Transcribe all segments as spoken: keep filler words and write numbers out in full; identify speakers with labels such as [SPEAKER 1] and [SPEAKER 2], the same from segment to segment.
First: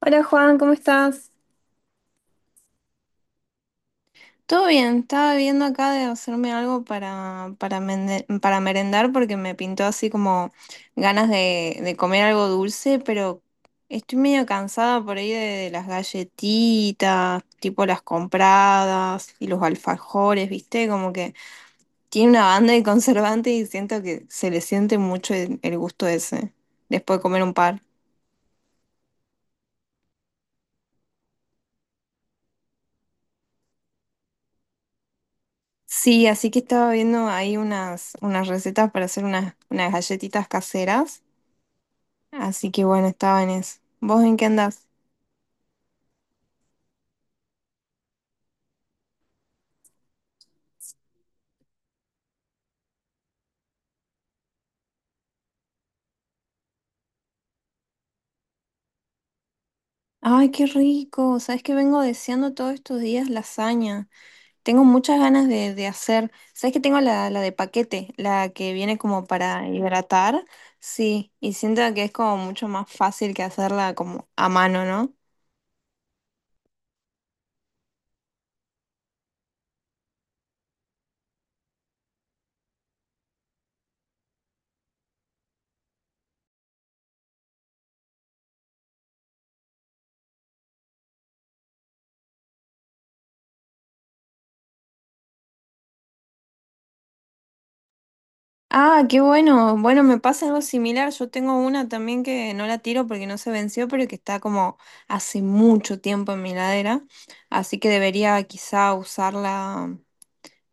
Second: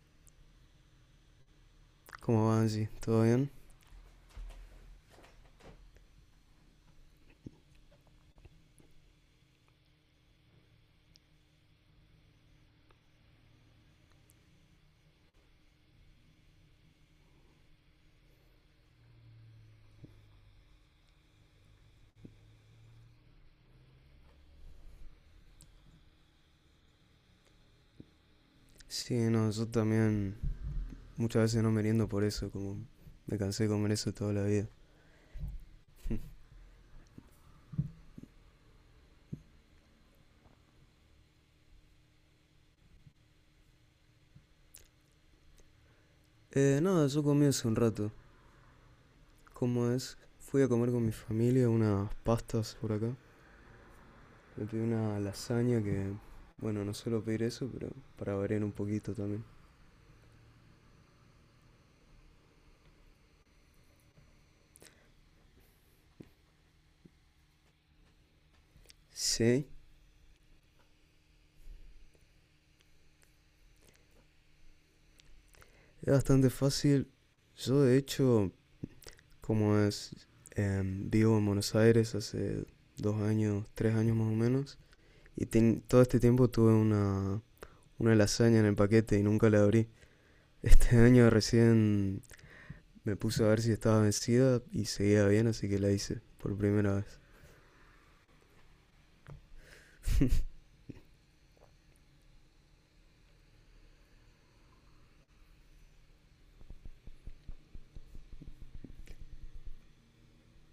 [SPEAKER 1] Hola Juan, ¿cómo estás?
[SPEAKER 2] ¿Cómo va, Angie? ¿Todo bien?
[SPEAKER 1] Todo bien, estaba viendo acá de hacerme algo para, para, mende- para merendar porque me pintó así como ganas de, de comer algo dulce, pero estoy medio cansada por ahí de, de las galletitas, tipo las compradas y los alfajores, ¿viste? Como que tiene una banda de conservante y siento que se le siente mucho el el gusto ese después de comer un par.
[SPEAKER 2] Sí, no, yo también muchas veces no meriendo por eso, como me cansé de comer eso toda la vida.
[SPEAKER 1] Sí, así que estaba viendo ahí unas, unas recetas para hacer unas, unas galletitas caseras. Así que bueno, estaba en eso. ¿Vos en qué andás?
[SPEAKER 2] Eh, nada, Yo comí hace un rato. ¿Cómo es? Fui a comer con mi familia unas pastas por acá. Me pedí una lasaña que, bueno, no suelo pedir eso, pero para variar un poquito también.
[SPEAKER 1] Ay, qué rico. Sabes que vengo deseando todos estos días lasaña. Tengo muchas ganas de, de hacer. Sabes que tengo la, la de paquete, la que viene como para
[SPEAKER 2] Sí,
[SPEAKER 1] hidratar. Sí, y siento que es como mucho más fácil que hacerla como a mano, ¿no?
[SPEAKER 2] es bastante fácil. Yo, de hecho, como es, em, vivo en Buenos Aires hace dos años, tres años más o menos. Y ten- todo este tiempo tuve una una lasaña en el paquete y nunca la abrí. Este año recién me puse a ver si estaba vencida y seguía bien, así que la hice por primera vez.
[SPEAKER 1] Ah, qué bueno. Bueno, me pasa algo similar. Yo tengo una también que no la tiro porque no se venció, pero que está como hace mucho tiempo en mi heladera. Así que debería quizá usarla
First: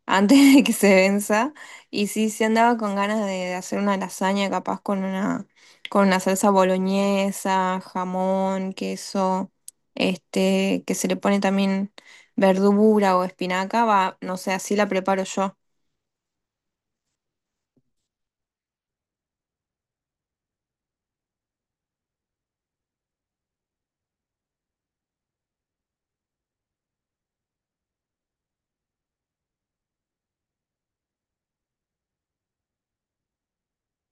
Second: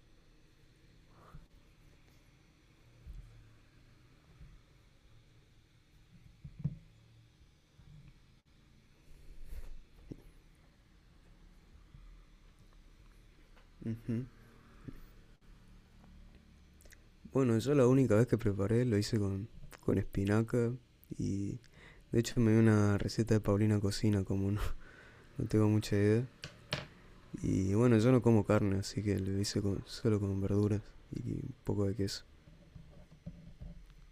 [SPEAKER 1] antes de que se venza. Y sí, sí andaba con ganas de, de hacer una lasaña capaz con una, con una salsa boloñesa, jamón, queso, este, que se le pone también verdura o espinaca. Va,
[SPEAKER 2] Ujú.
[SPEAKER 1] no sé, así la preparo yo.
[SPEAKER 2] Bueno, yo la única vez que preparé lo hice con, con espinaca y de hecho me dio una receta de Paulina Cocina, como no, no tengo mucha idea. Y bueno, yo no como carne, así que lo hice con- solo con verduras y un poco de queso.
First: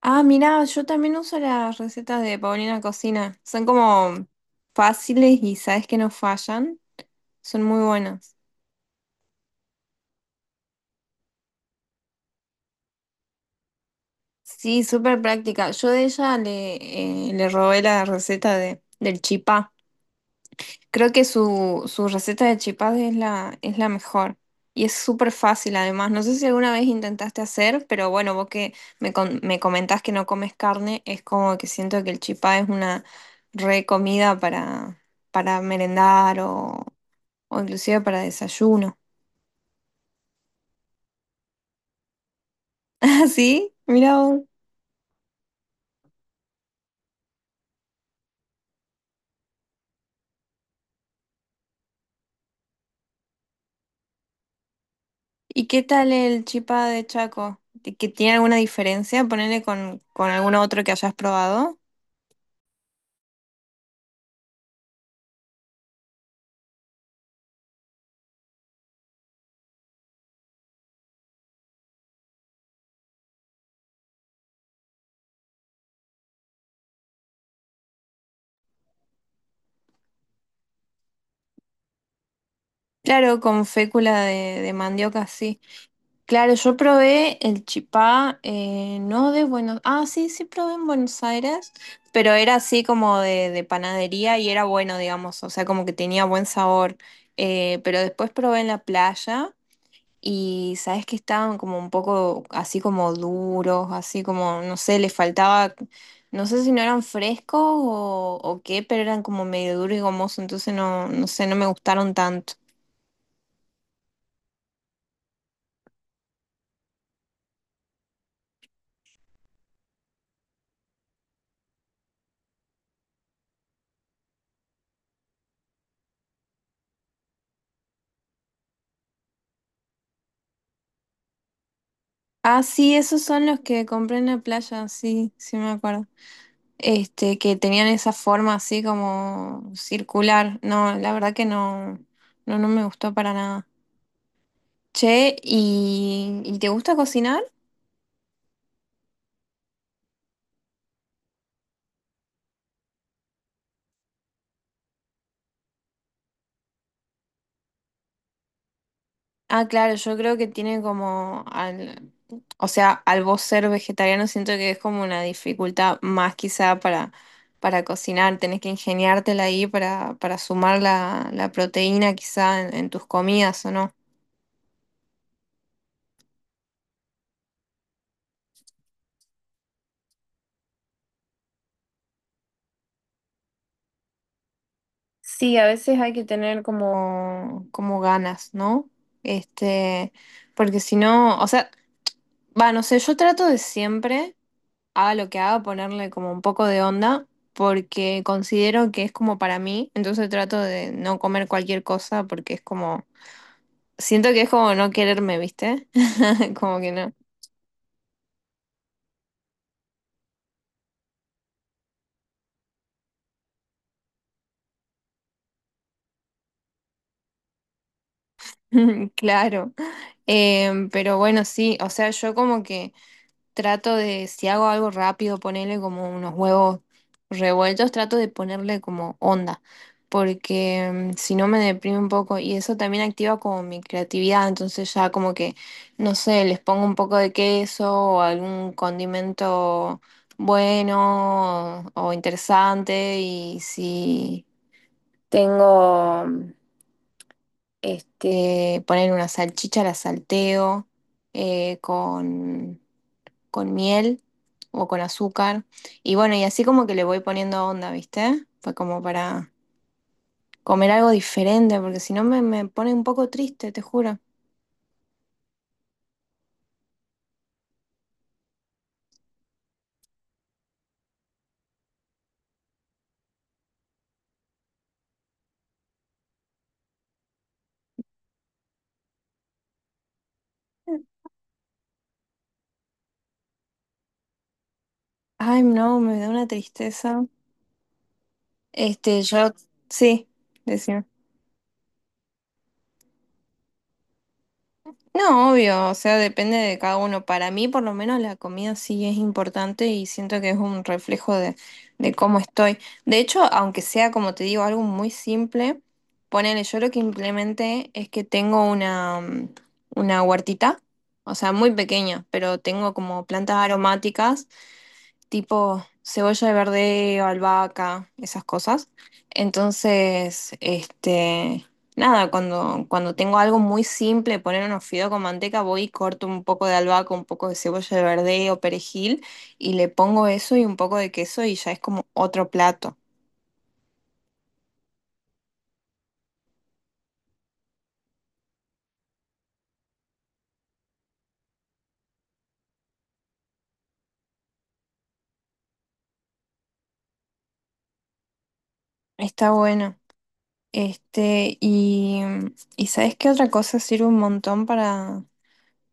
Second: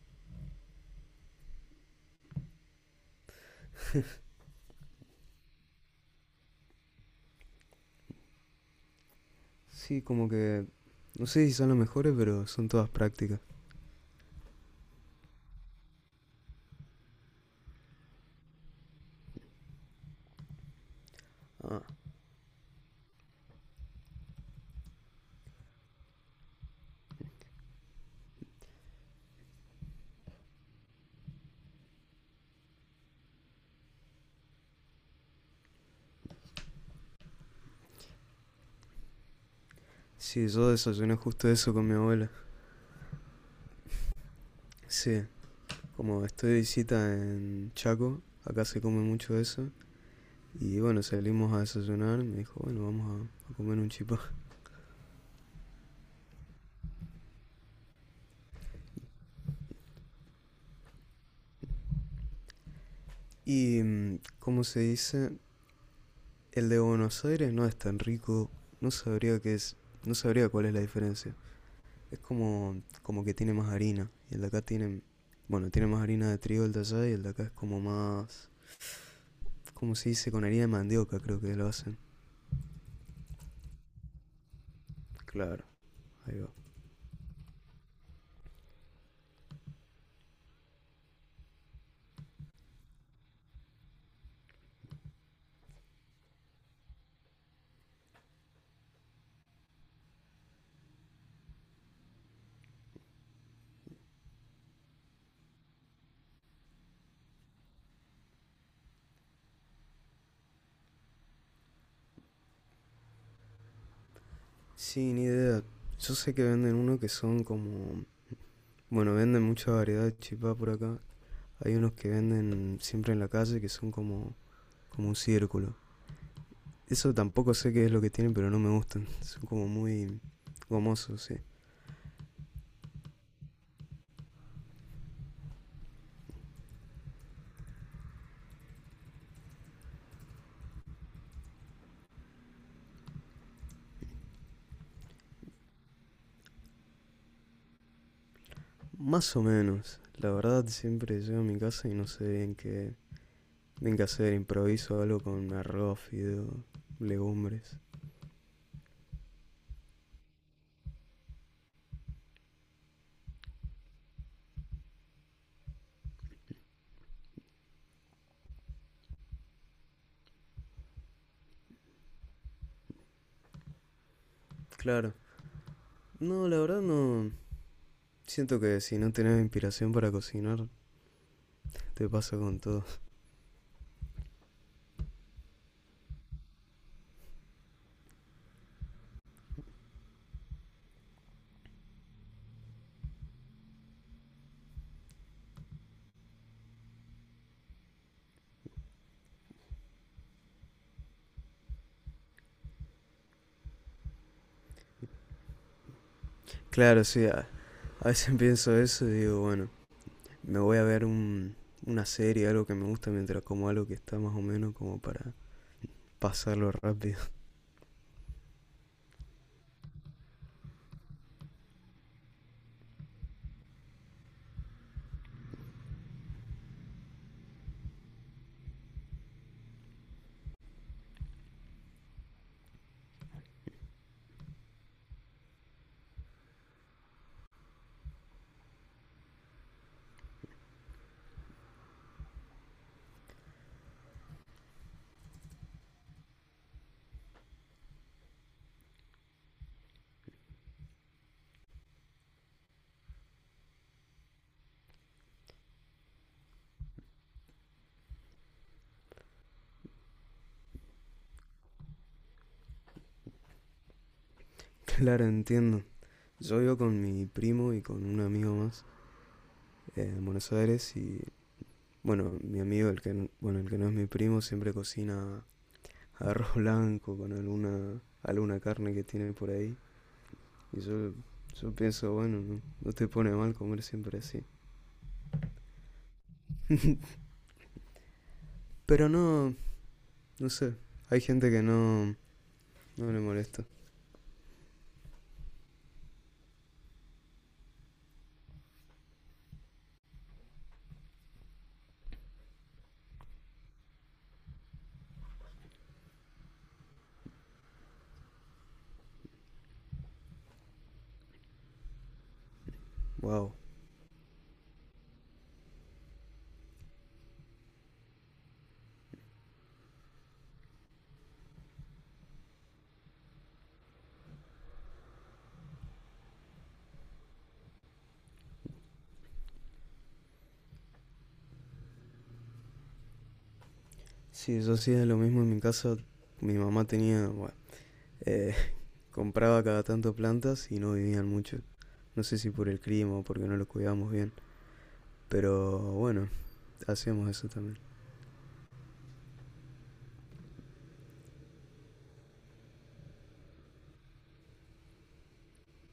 [SPEAKER 1] Ah, mirá, yo también uso las recetas de Paulina Cocina. Son como fáciles y sabes que no fallan. Son muy buenas.
[SPEAKER 2] Sí, como que no sé si son las mejores, pero son todas prácticas.
[SPEAKER 1] Sí, súper práctica. Yo de ella le, eh, le robé la receta de, del chipá. Creo que
[SPEAKER 2] Ah,
[SPEAKER 1] su, su receta de chipá es la, es la mejor. Y es súper fácil además. No sé si alguna vez intentaste hacer, pero bueno, vos que me, con- me comentás que no comes carne, es como que siento que el chipá es una re comida para, para merendar o inclusive para desayuno.
[SPEAKER 2] sí, yo desayuné justo eso con mi abuela.
[SPEAKER 1] ¿Ah, sí? Mirá vos.
[SPEAKER 2] Sí, como estoy de visita en Chaco, acá se come mucho eso. Y bueno, salimos a desayunar, me dijo, bueno, vamos a, a comer un chipá.
[SPEAKER 1] ¿Y qué tal el chipá de Chaco? ¿Ti- ¿Que tiene alguna diferencia? Ponele con, con algún otro que hayas probado.
[SPEAKER 2] Y, mm, ¿cómo se dice? El de Buenos Aires no es tan rico, no sabría qué es, no sabría cuál es la diferencia. Es como, como que tiene más harina, y el de acá tiene, bueno, tiene más harina de trigo el de allá, y el de acá es como más, ¿cómo se dice? Con harina de mandioca creo que lo hacen.
[SPEAKER 1] Claro, con fécula de, de mandioca, sí.
[SPEAKER 2] Claro, ahí va.
[SPEAKER 1] Claro, yo probé el chipá, eh, no de Buenos... Ah, sí, sí probé en Buenos Aires, pero era así como de, de panadería y era bueno, digamos, o sea, como que tenía buen sabor. Eh, pero después probé en la playa. Y sabes que estaban como un poco así como duros, así como, no sé, les faltaba, no sé si no eran frescos o, o qué, pero eran como medio duros y gomosos, entonces no, no sé, no me gustaron tanto.
[SPEAKER 2] Sí, ni idea. Yo sé que venden uno que son como... Bueno, venden mucha variedad de chipá por acá. Hay unos que venden siempre en la calle que son como, como un círculo. Eso tampoco sé qué es lo que tienen, pero no me gustan. Son como muy gomosos, sí.
[SPEAKER 1] Ah, sí, esos son los que compré en la playa, sí, sí me acuerdo. Este, que tenían esa forma así como circular. No, la verdad que no, no, no me gustó para nada. Che, ¿y, ¿y te gusta cocinar?
[SPEAKER 2] Más o menos. La verdad, siempre llego a mi casa y no sé bien qué, bien qué hacer. Improviso algo con arroz, fideo, legumbres.
[SPEAKER 1] Ah, claro, yo creo que tiene como al, o sea, al vos ser vegetariano siento que es como una dificultad más quizá para, para cocinar, tenés que ingeniártela ahí para, para sumar la, la proteína quizá en, en tus comidas, ¿o no?
[SPEAKER 2] Claro. No, la verdad no... Siento que si no tenés inspiración para cocinar, te pasa con todo.
[SPEAKER 1] Sí, a veces hay que tener como, como ganas, ¿no? Este, porque si no, o sea, va, no sé, yo trato de siempre. Haga lo que haga, ponerle como un poco de onda, porque considero que es como para mí, entonces trato de no comer cualquier cosa porque es como, siento que es como no quererme, ¿viste? Como que
[SPEAKER 2] Claro,
[SPEAKER 1] no.
[SPEAKER 2] sí, a, a veces pienso eso y digo, bueno, me voy a ver un, una serie, algo que me gusta, mientras como algo que está más o menos como para pasarlo rápido.
[SPEAKER 1] Claro. Em, pero bueno, sí, o sea, yo como que trato de, si hago algo rápido, ponerle como unos huevos revueltos, trato de ponerle como onda, porque mm, si no me deprime un poco y eso también activa como mi creatividad, entonces ya como que, no sé, les pongo un poco de queso o algún condimento bueno o, interesante y si tengo, mm, este, poner una salchicha, la salteo eh, con con miel o con azúcar. Y bueno, y así como que le voy poniendo onda, ¿viste? Fue como para comer algo diferente, porque si no me, me pone un poco triste, te juro.
[SPEAKER 2] Claro, entiendo. Yo vivo con mi primo y con un amigo más eh, en Buenos Aires y, bueno, mi amigo, el que, n- bueno, el que no es mi primo, siempre cocina arroz blanco con alguna, alguna carne que tiene por ahí. Y yo, yo pienso, bueno, no, no te pone mal comer siempre así.
[SPEAKER 1] Ay, no, me da una tristeza.
[SPEAKER 2] Pero
[SPEAKER 1] Este, yo,
[SPEAKER 2] no,
[SPEAKER 1] sí,
[SPEAKER 2] no sé,
[SPEAKER 1] decía.
[SPEAKER 2] hay gente que no, no le molesta.
[SPEAKER 1] No, obvio, o sea, depende de cada uno. Para mí, por lo menos, la comida sí es importante y siento que es un reflejo de, de cómo estoy. De hecho, aunque sea, como te digo, algo muy simple, ponele, yo lo que implementé es que tengo una, mm, una huertita, o sea, muy pequeña, pero tengo como
[SPEAKER 2] Wow.
[SPEAKER 1] plantas aromáticas tipo cebolla de verdeo, albahaca, esas cosas. Entonces, este, nada, cuando, cuando tengo algo muy simple, poner unos fideos con manteca, voy y corto un poco de albahaca, un poco de cebolla de verdeo, perejil, y le pongo eso y un poco de queso y ya es como otro plato.
[SPEAKER 2] Sí, yo hacía lo mismo en mi casa. Mi mamá tenía, bueno, eh, compraba cada tanto plantas y no vivían mucho. No sé si por el clima o porque no lo cuidábamos bien. Pero bueno, hacíamos eso también.
[SPEAKER 1] Está bueno. Este, y, y ¿sabes qué otra cosa sirve un montón para,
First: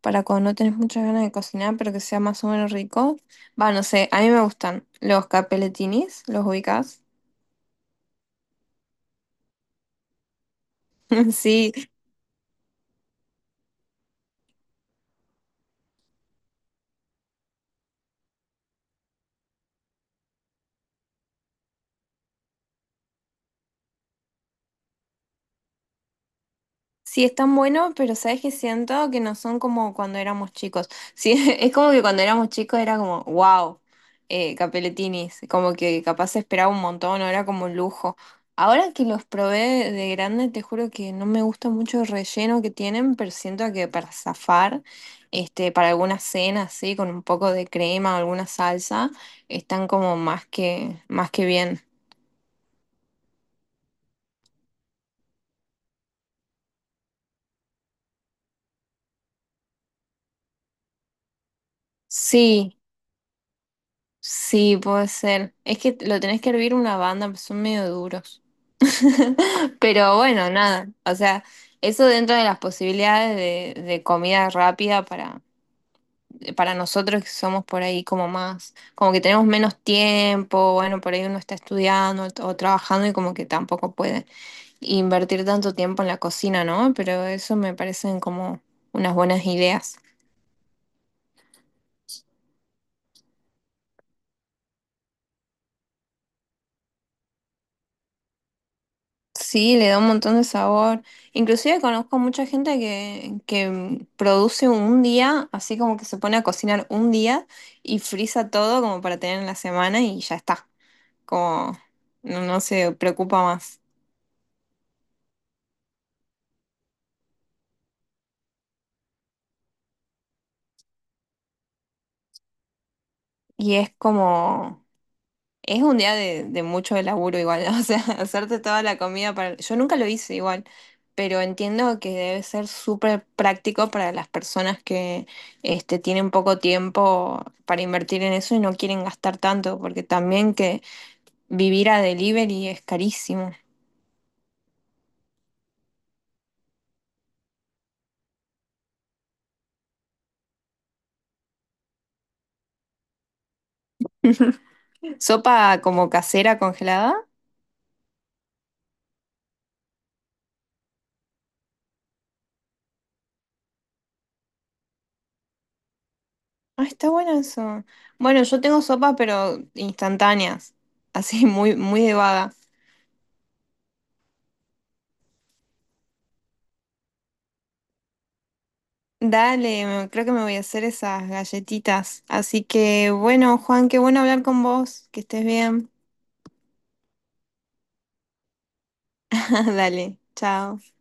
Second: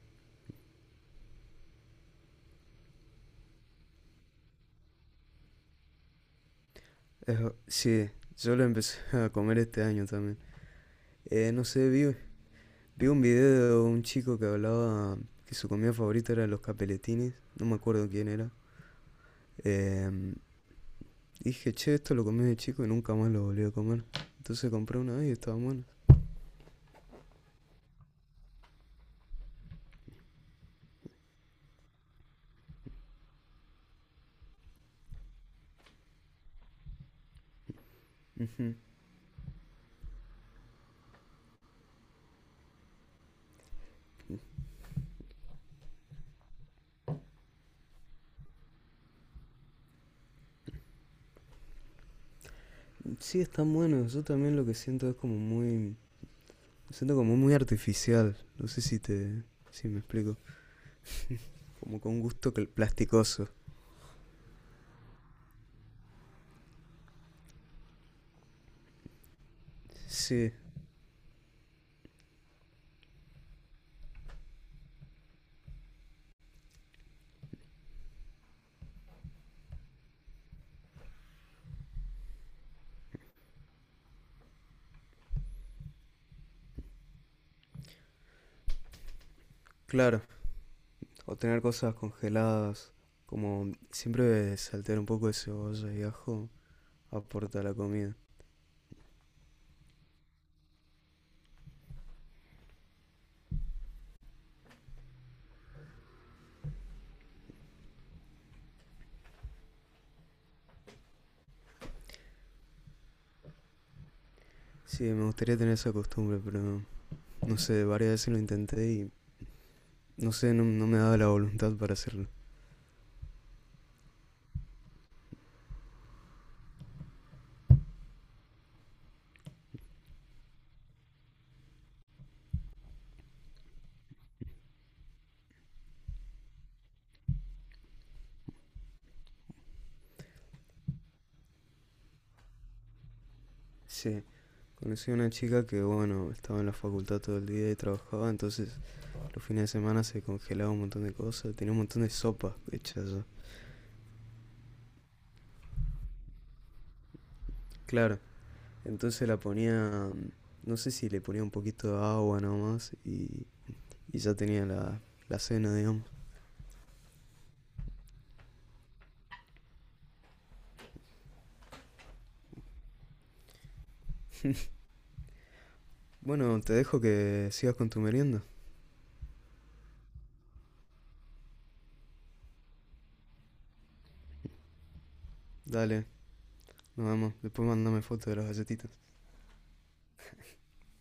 [SPEAKER 1] para cuando no tenés muchas ganas de cocinar, pero que sea más o menos rico? Va, no sé, a mí me gustan los capelletinis, ¿los ubicás?
[SPEAKER 2] Eso- sí, yo lo empecé a comer este año también. Eh, no
[SPEAKER 1] Sí.
[SPEAKER 2] sé, vi, vi un video de un chico que hablaba que su comida favorita era los capeletines. No me acuerdo quién era. Em, Dije, che, esto lo comí de chico y nunca más lo volví a comer. Entonces compré una vez y estaban buenos.
[SPEAKER 1] Sí, están buenos, pero sabes que siento que no son como cuando éramos chicos. Sí, es como que cuando éramos chicos era como, wow, eh, capeletinis, como que capaz se esperaba un montón, no era como un lujo.
[SPEAKER 2] Ujú.
[SPEAKER 1] Ahora que los probé de grande, te juro que no me gusta mucho el relleno que tienen, pero siento que para zafar, este, para alguna cena así, con un poco de crema o alguna salsa, están como más que, más que bien.
[SPEAKER 2] Sí, están buenos. Yo también lo que siento es como muy. Siento como muy artificial. No sé si te. Si me explico. Como con gusto cl-
[SPEAKER 1] Sí.
[SPEAKER 2] plasticoso.
[SPEAKER 1] Sí, puede ser. Es que lo tenés que hervir una banda, pues son medio duros. Pero bueno,
[SPEAKER 2] Sí,
[SPEAKER 1] nada. O sea, eso dentro de las posibilidades de, de comida rápida para, para nosotros que somos por ahí como más, como que tenemos menos tiempo, bueno, por ahí uno está estudiando o, o trabajando y como que tampoco puede invertir tanto tiempo en la cocina, ¿no? Pero eso me parecen como unas buenas ideas.
[SPEAKER 2] claro. O tener cosas congeladas. Como siempre saltear un poco de cebolla y ajo aporta a la comida.
[SPEAKER 1] Sí, le da un montón de sabor. Inclusive conozco mucha gente que, que mm, produce un día, así como que se pone a cocinar un día y frisa todo como para tener en la semana y ya está. Como no, no se preocupa más.
[SPEAKER 2] Sí, me gustaría tener esa costumbre, pero no, no sé, varias veces lo intenté y no sé, no, no me daba la voluntad para hacerlo.
[SPEAKER 1] Y es como, es un día de, de mucho laburo igual. O sea, hacerte toda la comida para... Yo nunca lo hice igual, pero entiendo que debe ser súper práctico para las personas que este, tienen poco tiempo para invertir en eso y no quieren gastar tanto, porque también que vivir a delivery es carísimo.
[SPEAKER 2] Sí. Conocí a una chica que, bueno, estaba en la facultad todo el día y trabajaba, entonces los fines de semana se congelaba un montón de cosas, tenía un montón de sopas hechas ya.
[SPEAKER 1] ¿Sopa como casera congelada?
[SPEAKER 2] Claro, entonces la ponía, no sé si le ponía un poquito de agua nomás y, y ya tenía la, la cena, digamos.
[SPEAKER 1] Ah, está bueno eso. Bueno, yo tengo sopas, pero instantáneas, así muy, muy de vaga.
[SPEAKER 2] Bueno, te dejo que sigas con tu merienda.
[SPEAKER 1] Dale, me- creo que me voy a hacer esas galletitas. Así que bueno, Juan, qué bueno hablar con vos, que estés bien.
[SPEAKER 2] Dale, nos vemos. Después mandame fotos de las galletitas.
[SPEAKER 1] Dale, chao.